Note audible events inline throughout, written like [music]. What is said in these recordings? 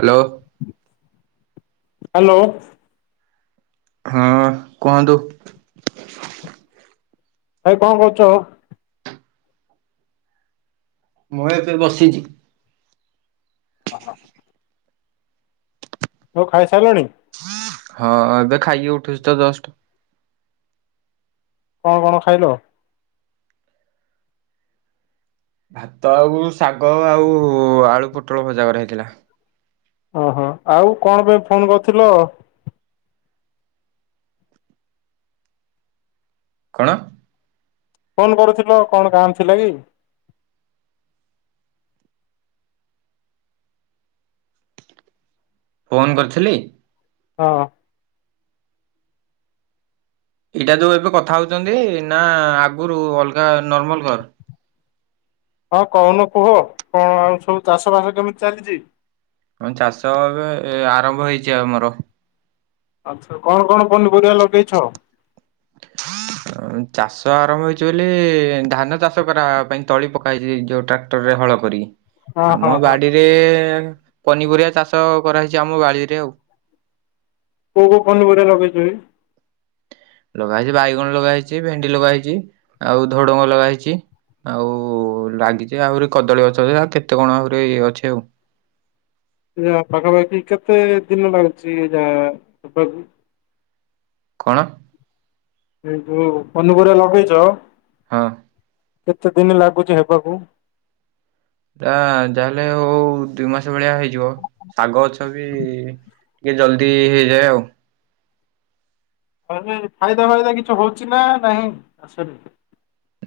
Hello. Hello. ହଁ କୁହନ୍ତୁ। ଭାଇ କଣ କରୁଛ? ମୁଁ ଏବେ ବସିଛି। [unintelligible] ଆଉ ଖାଇସାରିଲଣି? ହଁ ଏବେ ଖାଇକି ଉଠୁଛି ତ ଯଷ୍ଟ। କଣ କଣ ଖାଇଲ? ଭାତ ଆଉ ଶାଗ ଆଉ ଆଳୁ ପୋଟଳ ଭଜା କରା ହେଇଥିଲା। ଓ ହୋ ଆଉ କଣ ପାଇଁ ଫୋନ୍ କରିଥିଲ? କଣ? ଫୋନ୍ କରୁଥିଲ କଣ କାମ ଥିଲା କି? ଫୋନ୍ କରିଥିଲି? ହଁ। ଏଇଟା ଯୋଉ ଏବେ କଥା ହଉଛନ୍ତି ନା ଆଗରୁ ଅଲଗା ନର୍ମାଲ କଲ୍ ହଁ କହୁନ କୁହ କଣ ଆଉ ସବୁ ଚାଷବାସ କେମିତି ଚାଲିଛି? ହଁ ଚାଷ ଏବେ ଆରମ୍ଭ ହେଇଛି ଆମର। ଆଚ୍ଛା, କଣ କଣ ପନିପରିବା ଲଗେଇଛ? [unintelligible] ଚାଷ ଆରମ୍ଭ ହେଇଛି ବୋଲି ଧାନ ଚାଷ କରାହବା ପାଇଁ ତଳି ପକା ହେଇଛି ଯୋଉ ଟ୍ରାକ୍ ଟ୍ରାକ୍ଟରରେ ହଳ କରି ହଁ ହଁ ଆମ ହଁ ବାଡିରେ ପନିପରିବା ଚାଷ କରାହେଇଛି ଆମ ବାଡିରେ ଆଉ। କୋଉ କୋଉ ପନିପରିବା ଲଗେଇଛ କି? ଲଗା ହେଇଛି ବାଇଗଣ ଲଗା ହେଇଛି ଭେଣ୍ଡି ଲଗା ହେଇଛି ଆଉ ଧୁଡଙ୍ଗ ଲଗା ହେଇଛି। ଆଉ ଲାଗିଛି ଆହୁରି କଦଳୀ ଗଛ ଯେ ଆ କେତେ କଣ ଆହୁରି ଅଛି ଆଉ। ଏ ପାଖାପାଖି କେତେ ଦିନ ଲାଗୁଛି ଯା କଣ? ଏ ଯୋଉ ପନିପରିବା ଲଗେଇଛ ହଁ କେତେ ଦିନ ଲାଗୁଛି ହେବାକୁ? ତା ଯାହେଲେ ହଉ ଦୁଇ ମାସ ଭଳିଆ ହେଇଯିବ ଶାଗ ଗଛ ବି ଟିକେ ଜଲ୍ଦି ହେଇଯାଏ ଆଉ। ଫାଇଦା ଫାଇଦା କିଛି ହଉଛି ନା ନାହିଁ ଆସିଲି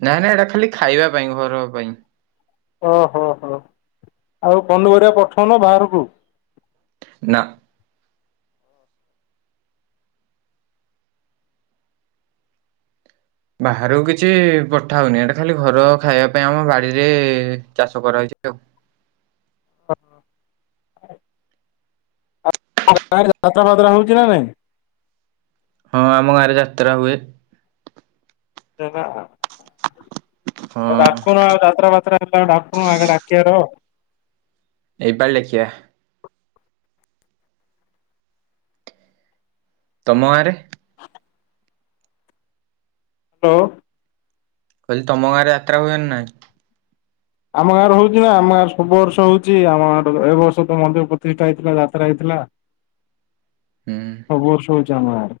ନାଁ ନାଁ ଏଇଟା ଖାଲି ଖାଇବା ପାଇଁ ଘର ପାଇଁ। ଓହୋ ହୋ ଆଉ ପନି ପରିବା ପଠଉନ ବାହାରକୁ? ନାଁ। ବାହାରକୁ କିଛି ପଠା ହଉନି ଏଟା ଖାଲି ଘର ଖାଇବା ପାଇଁ ଆମ ବାଡ଼ିରେ ଚାଷ କରାହେଇଛି ଆଉ। [unintelligible] ତମ ଗାଁରେ ଯାତ୍ରା ଫାତ୍ରା ହଉଛି ନା ନାଇଁ? ହଁ ଆମ ଗାଁ ରେ ଯାତ୍ରା ହୁଏ। [unintelligible] ତ ହଁ ଡାକୁନ ଆଉ ଯାତ୍ରା ଫାତ୍ରା ହେଲେ ଡାକୁନ ଆଗେ ଡାକିିବାର ଏଇ ପାଳି ଲେଖିଆ ତମ ଆରେ? [inaudible] ହ୍ୟାଲୋ ମୁଁ କହିଲି ତମ ଗାଁରେ ଯାତ୍ରା ହୁଏ ନା ନାଁଇ? ଆମ ଗାଁରେ ହଉଛି ନା ଆମ ଗାଁ ସବୁ ବର୍ଷ ହଉଛି ଆମ ଗାଁର ଏ ବର୍ଷ ତ ମନ୍ଦିର ପ୍ରତିଷ୍ଠା ହେଇଥିଲା ଯାତ୍ରା ହେଇଥିଲା। ହୁଁ। ସବୁ ବର୍ଷ ହଉଚି ଆମ ଗାଁରେ।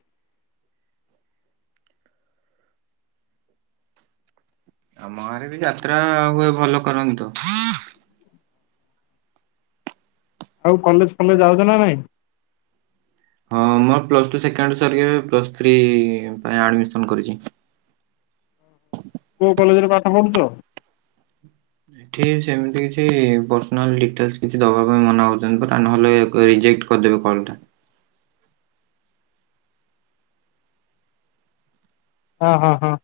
ଆମ ଗାଁ ରେ ବି ଯାତ୍ରା ହୁଏ ଭଲ କରନ୍ତି ତ। ଆଉ କଲେଜ୍ ଫଲେଜ୍ ଯାଉଛ ନା ନାଇଁ। ହଁ ମୋର ପ୍ଲସ୍ ଟୁ ସେକେଣ୍ଡ ଇୟର୍ ସରିିକ ପ୍ଲସ୍ ଥ୍ରୀ ପାଇଁ ଆଡ଼ମିସନ୍ କରିଛି। କୋଉ କଲେଜ୍ ରେ ପାଠ ପଢୁଛ। ଏଠି ସେମିତି କିଛି ପର୍ସନାଲ ଡିଟେଲସ୍ କିଛି ଦବା ପାଇଁ ମନା କରିଛନ୍ତି ପରା ନହେଲେ ରିଜେକ୍ଟ୍। କରିଦେବେ କଲ୍ ଟା। ଅହ ହଁ।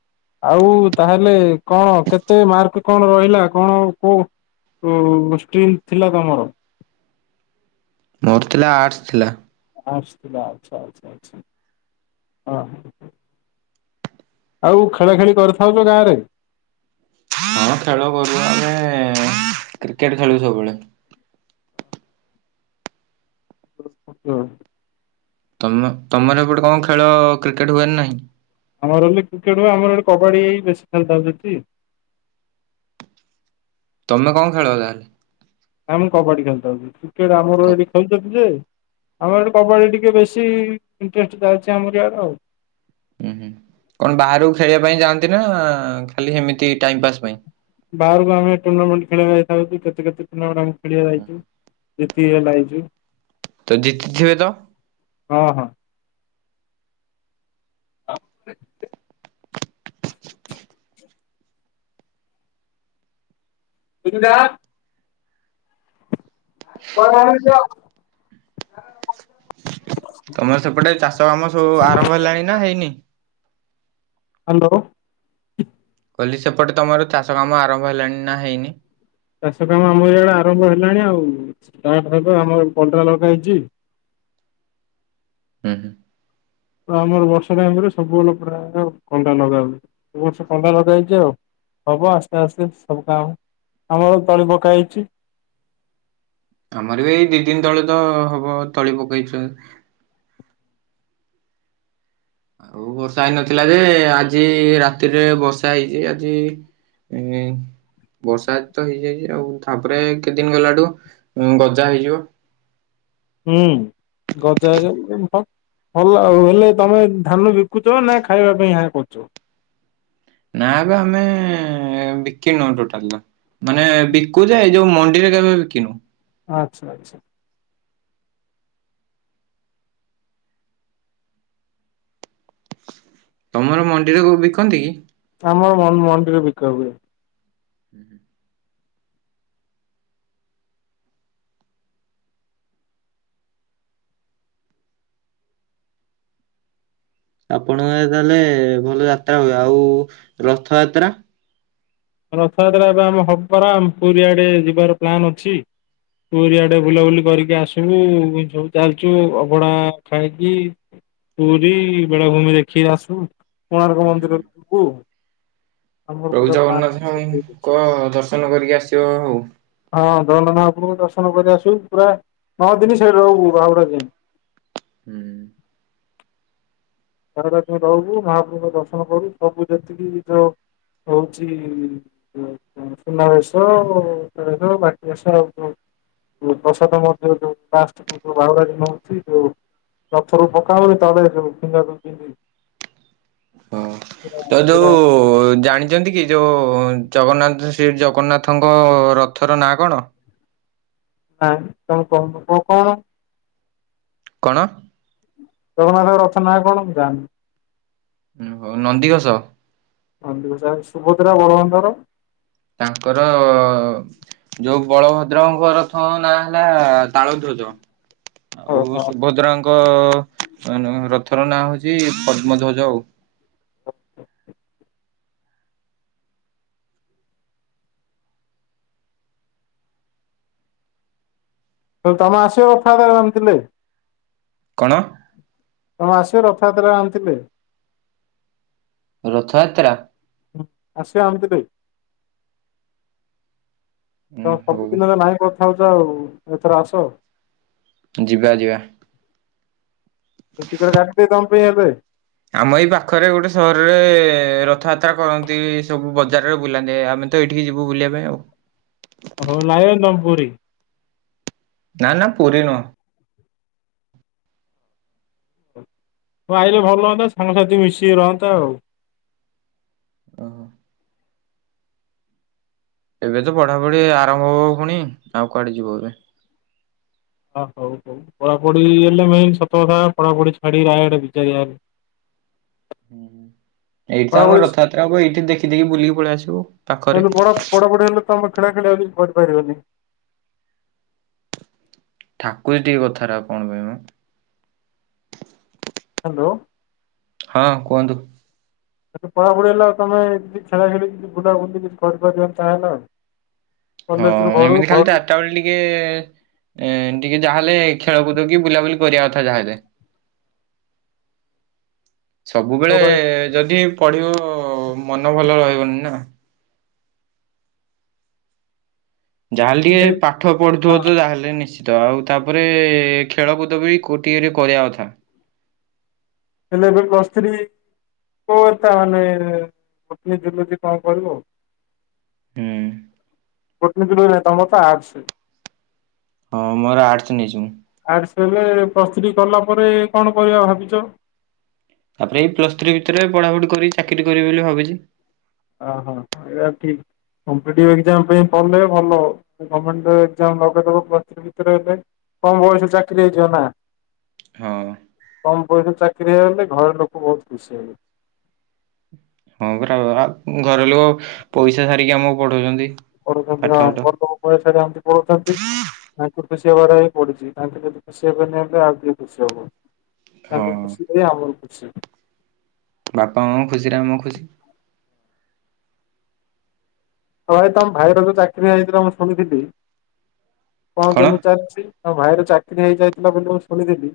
ଆଉ ତାହେଲେ କଣ କେତେ ମାର୍କ କଣ ରହିଲା କଣ କୋଉ। କୋଉ ଷ୍ଟ୍ରିମ୍ ଥିଲା ତମର। ମୋର ଥିଲା ଆର୍ଟସ୍ ଥିଲା। ଆସଥିଲା ଆଚ୍ଛା ଆଛା ଆଚ୍ଛା ହ ହ। ଆଉ ଖେଳା ଖେଳି କରିଥାଉଛ ଗାଁରେ। ହଁ ଖେଳ କରୁ ଆମେ କ୍ରିକେଟ ଖେଳୁ ସବୁବେଳେ। ହୁଁ। ତମ ତମର ଏପଟେ କଣ ଖେଳ କ୍ରିକେଟ୍ ହୁଏନା ନାହିଁ। ଆମର ବି କ୍ରିକେଟ ହୁଏ। ଆମର ଆଡେ କବାଡ଼ି ବେଶୀ ଖେଳିଥାଉ ସେଠି। ତମେ କଣ ଖେଳ ତାହେଲେ? ହଁ, ମୁଁ କବାଡି ଖେଳିଥାଉଚି। କ୍ରିକେଟ କ ଆମର ଏଇଠି ଖେଳୁଛନ୍ତି ଯେ ଆମର ଏଠି କବାଡ଼ି ଟିକେ ବେଶୀ ଇଣ୍ଟରେଷ୍ଟଟ ଥାଉଛି, ଆମର ଇଆଡେ ଆଉ। ହୁଁ, ହୁଁ। କଣ ବାହାରକୁ ଖେଳିବା ପାଇଁ ଯାଆନ୍ତି ନା, ଖାଲି ଏମିତି ଟାଇମ ପାସ୍ ପାଇଁ? ବାହାରକୁ ଆମେ ଟୁର୍ଣ୍ଣାମେଣ୍ଟ ଖେଳିବା ଯାଇଥାଉଛୁ। କେତେ କେତେ ପିଲାଗୁଡ଼ାକ ଖେଳିବା ଯାଇଛୁ। ଜିତିକି ହେଲେ ଆଇଚୁ। ତ, ଜିତିଥିବେ ତ? ହଁ, ହଁ। [unintelligible] [inaudible] [unintelligible] [unintelligible] ତମର ସେପଟେ ଚାଷ କାମ ସବୁ ଆରମ୍ଭ ହେଲାଣି ନା, ହେଇନି? ହ୍ୟାଲୋ। କହିଲି, ସେପଟେ ତମର ଚାଷ କାମ ଆରମ୍ଭ ହେଲାଣି ନା, ହେଇନି? ଚାଷ କାମ ଆମ ଏଇଆଡ଼େ ଆରମ୍ଭ ହେଲାଣି ଆଉ, ଷ୍ଟାର୍ଟ ହେବ। ଆମର କଲରା ଲଗା ହେଇଛି। ହୁଁ ହୁଁ। ତ ଆମର ବର୍ଷା ଟାଇମ୍ ରେ ସବୁବେଳ ପ୍ରାୟ କଲରା ଲଗା ହୁଏ। ଏ ବର୍ଷ କଲରା ଲଗା ହେଇଛି ଆଉ। ହବ, ଆସ୍ତେ ଆସ୍ତେ ସବୁ କାମ ଆମର ତଳି ପକା ହେଇଛି। ଆମର ବି ଏଇ ଦି ଦିନ ତଳେ ତ ହବ ତଳି ପକେଇଛ। ଆଉ ବର୍ଷା ହେଇନଥିଲା ଯେ, ଆଜି ରାତିରେ ବର୍ଷା ହେଇଛି, ଆଜି [unintelligible] ବର୍ଷା ତ ହେଇଯାଇଛି ଆଉ, ତାପରେ କେତେଦିନ ଗଲାଠୁ ଗଜା ହେଇଯିବ। ହୁଁ ଗଜା ହେଇଯିବ [unintelligible] ଭଲ, ଆଉ ହେଲେ ତମେ ଧାନ ବିକୁଛ ନା, ଖାଇବା ପାଇଁ ଏହା କରୁଛ? ନାବେ, ଆମେ ବିକି ନାହୁଁ ଟୋଟାଲ। ମାନେ, ବିକୁ ଯେ, ଯୋଉ ମଣ୍ଡିରେ କେବେ ବିକିନୁ। ଆଚ୍ଛା, ଆଚ୍ଛା। ତମର ମଣ୍ଡିରେ ଉ ବିକନ୍ତି କି? ଆମର ମଣ୍ଡିରେ ବିକା ହୁଏ। [inaudible] ଆପଣଙ୍କ ଆଡେ ତାହେଲେ ଭଲ ଯାତ୍ରା ହୁଏ। ଆଉ ରଥଯାତ୍ରା? ରଥଯାତ୍ରା ଏବେ ଆମ ହବ ପରା। ଆମ ପୁରୀଆଡ଼େ ଯିବାର ପ୍ଲାନ୍ ଅଛି। ପୁରିଆଡେ ବୁଲାବୁଲି କରିକି ଆସିବୁ, ଯୋଉ ଚାଲିଛୁ ଅଭଡା ଖାଇକି ପୁରୀ ବେଳାଭୂମି ଦେଖିକି ଆସୁ, କୋଣାର୍କ ତାହେଲେ ମନ୍ଦିର ଯିବୁ। ଆମର ପ୍ରଭୁ ପୁରା ପ୍ଲାନ୍ ଅଛି। ଜଗନ୍ନାଥଙ୍କ ଦର୍ଶନ କରିକି ଆସିବ ଆଉ। ହଁ, ଜଗନ୍ନାଥ ମହାପ୍ରଭୁ ଦର୍ଶନ କରି ଆସବୁ। ପୁରା ନଅ ଦିନ ସେଇଠି ରହବୁ, ବାହୁଡ଼ା ଯାଏଁ। ହୁଁ। [unintelligible] ରହବୁ। ମହାପ୍ରଭୁଙ୍କ ଦର୍ଶନ କରୁ। ସବୁ ଯେତିକି ଯୋ ହଉଛି। ହ। ସୁନାବେଶ। ବାକିଆ [unintelligible] ଯୋଉ ପ୍ରସାଦ ମଧ୍ୟ, ଯୋଉ ଫାଷ୍ଟ, ଯୋଉ ବାହୁଡ଼ା ଦିନ ହଉଛି, ଯୋଉ। ପ୍ରଥମେ ପକା ହୁଏ। ତାପରେ [unintelligible] ହଁ। ତ ଯୋଉ ଜାଣିଛନ୍ତି କି? ଯୋଉଁ ଜଗନ୍ନାଥ, ଶ୍ରୀ ଜଗନ୍ନାଥଙ୍କ ରଥର ନାଁ କଣ? ନା, ତମେ କହୁନ କ କଣ? କଣ? ଜଗନ୍ନାଥଙ୍କ ରଥର ନାଁ କଣ ଥିଲା? ହ, ହଉ ନନ୍ଦିଘୋଷ। ନନ୍ଦିଘୋଷ ଆଉ ସୁଭଦ୍ରା, ବଳବନ୍ଧର? ତାଙ୍କର ଯୋଉ ବଳଭଦ୍ରଙ୍କ ରଥ ନାଁ ହେଲା ତାଳ ଧ୍ୱଜ। ଆଉ ଓହୋ ସୁଭଦ୍ରାଙ୍କ ରଥର ନାଁ ହଉଛି ପଦ୍ମଧ୍ୱଜ ଆଉ ତମେ ଆସିବ [unintelligible] କଣ? ତମେ ଆସିବ ରଥଯାତ୍ରା ଆମଥିଲେ। ରଥଯାତ୍ରା। ଆସିବା ଆମ ଥିରେ ଉଁ ତ ହଉ ସବୁ ସବୁ ଥରେ ନାହିଁ କଥା ହଉଚ ଆଉ ଏଥର ଆସ ଆଉ ଯିବା ଯିବା। ଟିକେଟ କାଟି ଦେବି ତମ ପାଇଁ ଏବେ। ଆମ ଏଇ ପାଖରେ ଗୋଟେ ସହରରେ ରଥଯାତ୍ରା କରନ୍ତି ସବୁ ବଜାରରେ ବୁଲାନ୍ତି ଆମେ ତ ଏଠିକି ଯିବୁ ବୁଲିବା ପାଇଁ ଆଉ। ହଉ ଲାଏ [unintelligible] ପୁରି। ନା ନା ପୁରୀ ନୁହଁ। ତୁ ଆଇଲେ ଭଲ ହୁଅନ୍ତା ସାଙ୍ଗସାଥି ମିଶିକି ରହନ୍ତା ଆଉ। ଓହୋ। ଏବେ ତ ପଢ଼ାପଢି ଆରମ୍ଭ ହବ ପୁଣି ଆଉ କୁଆଡେ ଯିବ ଏବେ। ହଁ ହଉ ହଉ ପଢାପଢି ହେଲେ ମେନ ସତ କଥା ପଢାପଢି ଛାଡି [unintelligible] ଏଇଠି ତ ଆମ ପଢାପଢି ରଥଯାତ୍ରା ହୁଏ ଏଇଠି ଦେଖି ଦେଇ ବୁଲିକି ପଳେଇ ଆସିବୁ ପାଖରେ। ହେଲେ ପଢା ପଢାପଢି ହେଲେ ତମେ ଖେଳା ଖେଳିି ଆଉ କିଛି କରିପାରିବନି। ଠାକୁରେ ଟିକେ କଥାରା କଣ ପାଇଁ ମ? ହାଲୋ। ହଁ କୁହନ୍ତୁ? ପଢାପଢି ହେଲା ଆଉ ତମେ କିଛି ଖେଳା ଖେଳି କିଛି ବୁଲା ବୁଲି କିଛି କରିବାକୁ ଚାହଁ ନା ଆଉ ହଁ କଲେଜରୁ ଘରୁ ଏମିତି ଖାଲି ଘରୁ ଚାରିଟା ବେଳେ ଟିକେ ଟିକେ ଟିକେ ଯାହାହେଲେ ଖେଳକୁଦ କି ବୁଲାବୁଲି କରିବା କଥା ଯାହାହେଲେ। ସବୁବେଳେ ମୋବାଇଲ ଯଦି ପଢିବୁ ମନ ଭଲ ରହିବନି ନା। ଯାହାହେଲେ ଟିକେ ହଁ। ପାଠ ପଢୁଥିବ ତ ତାହେଲେ ନି ତ ଆଉ ତାପରେ ଖେଳକୁଦ ବି କଉଥି କେରେ କରିବା କଥା। ହେଲେ ଏବେ ପ୍ଳସ ଥ୍ରି କୋଉ ତାହେଲେ [unintelligible] କଣ କରିବ ଆଉ ହୁଁ। [unintelligible] ତମର ତ ଆଡସେ। ହଁ ମୋର ଆଡସ୍ ନେଇଛି ମୁଁ, ଆଡସ୍ ହେଲେ ପ୍ଲସ୍ ଥ୍ରୀ କଲା ପରେ କଣ କରିବା ଭାବିଛ? ତାପରେ ଏଇ ପ୍ଲସ୍ ଥ୍ରୀ ଭିତରେ ପଢ଼ାପଢ଼ି କରି ଚାକିରି କରିବି ବୋଲି ଭାବିଛି, ଓହୋ ହଁ-ହଁ ଏଇଆ ଠିକ୍, କମ୍ପିଡି ଅଗଜାମ ପାଇଁ କଲେ ଭଲ [unintelligible] କମ ବୟସରୁ ଚାକିରି ହେଇଯିବ ନା, ହଁ କମ୍ ବୟସରେ ଚାକିରି ହେଇଗଲେ ଘରେ ଲୋକ ବହୁତ୍ ଖୁସି ହେଇବେ, ହଁ ପରା ଆଉ ଘର ଲୋକ ପଇସା ସାରିକି ଆମକୁ ପଢଉଛନ୍ତି, ପଢ଼ଉଛନ୍ତି ପାଠ ଫାଠ ହଁ [unintelligible] ଆମେ ପଢ଼ୁଛନ୍ତି, ତାଙ୍କୁ ଖୁସି ହବାର ହିଁ ପଡ଼ୁଛି ତାଙ୍କୁ ଯଦି ଖୁସି ହେବେନି ତ ଆଉ କିଏ ଖୁସି ହବ, ହଁ ତାଙ୍କେ ଖୁସି ଥିଲେ ଆମର ଖୁସି, ବାପା ମାଙ୍କ ଖୁସିରେ ଆମ ଖୁସି, ହଉ ଭାଇ ତମ ଭାଇର ଯୋଉ ଚାକିରି ହେଇଥିଲା ମୁଁ ଶୁଣିଥିଲି କଣ କେମିତି ଚାଲିଛି? ତମ ଭାଇର ଚାକିରି ହେଇଯାଇଥିଲା ବୋଲି ମୁଁ ଶୁଣିଥିଲି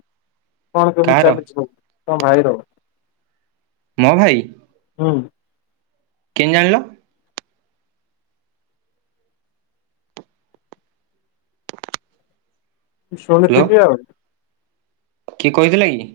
କଣ କେମିତି କାହାର ଚାଲିଛି ତମ ଭାଇର? ମୋ ଭାଇ? ହୁଁ, କେମିତି ଜାଣିଲ? ହ୍ୟାଲୋ ଶୁଣିଥିଲି ଆଉ, କିଏ କହିଥିଲେ କି?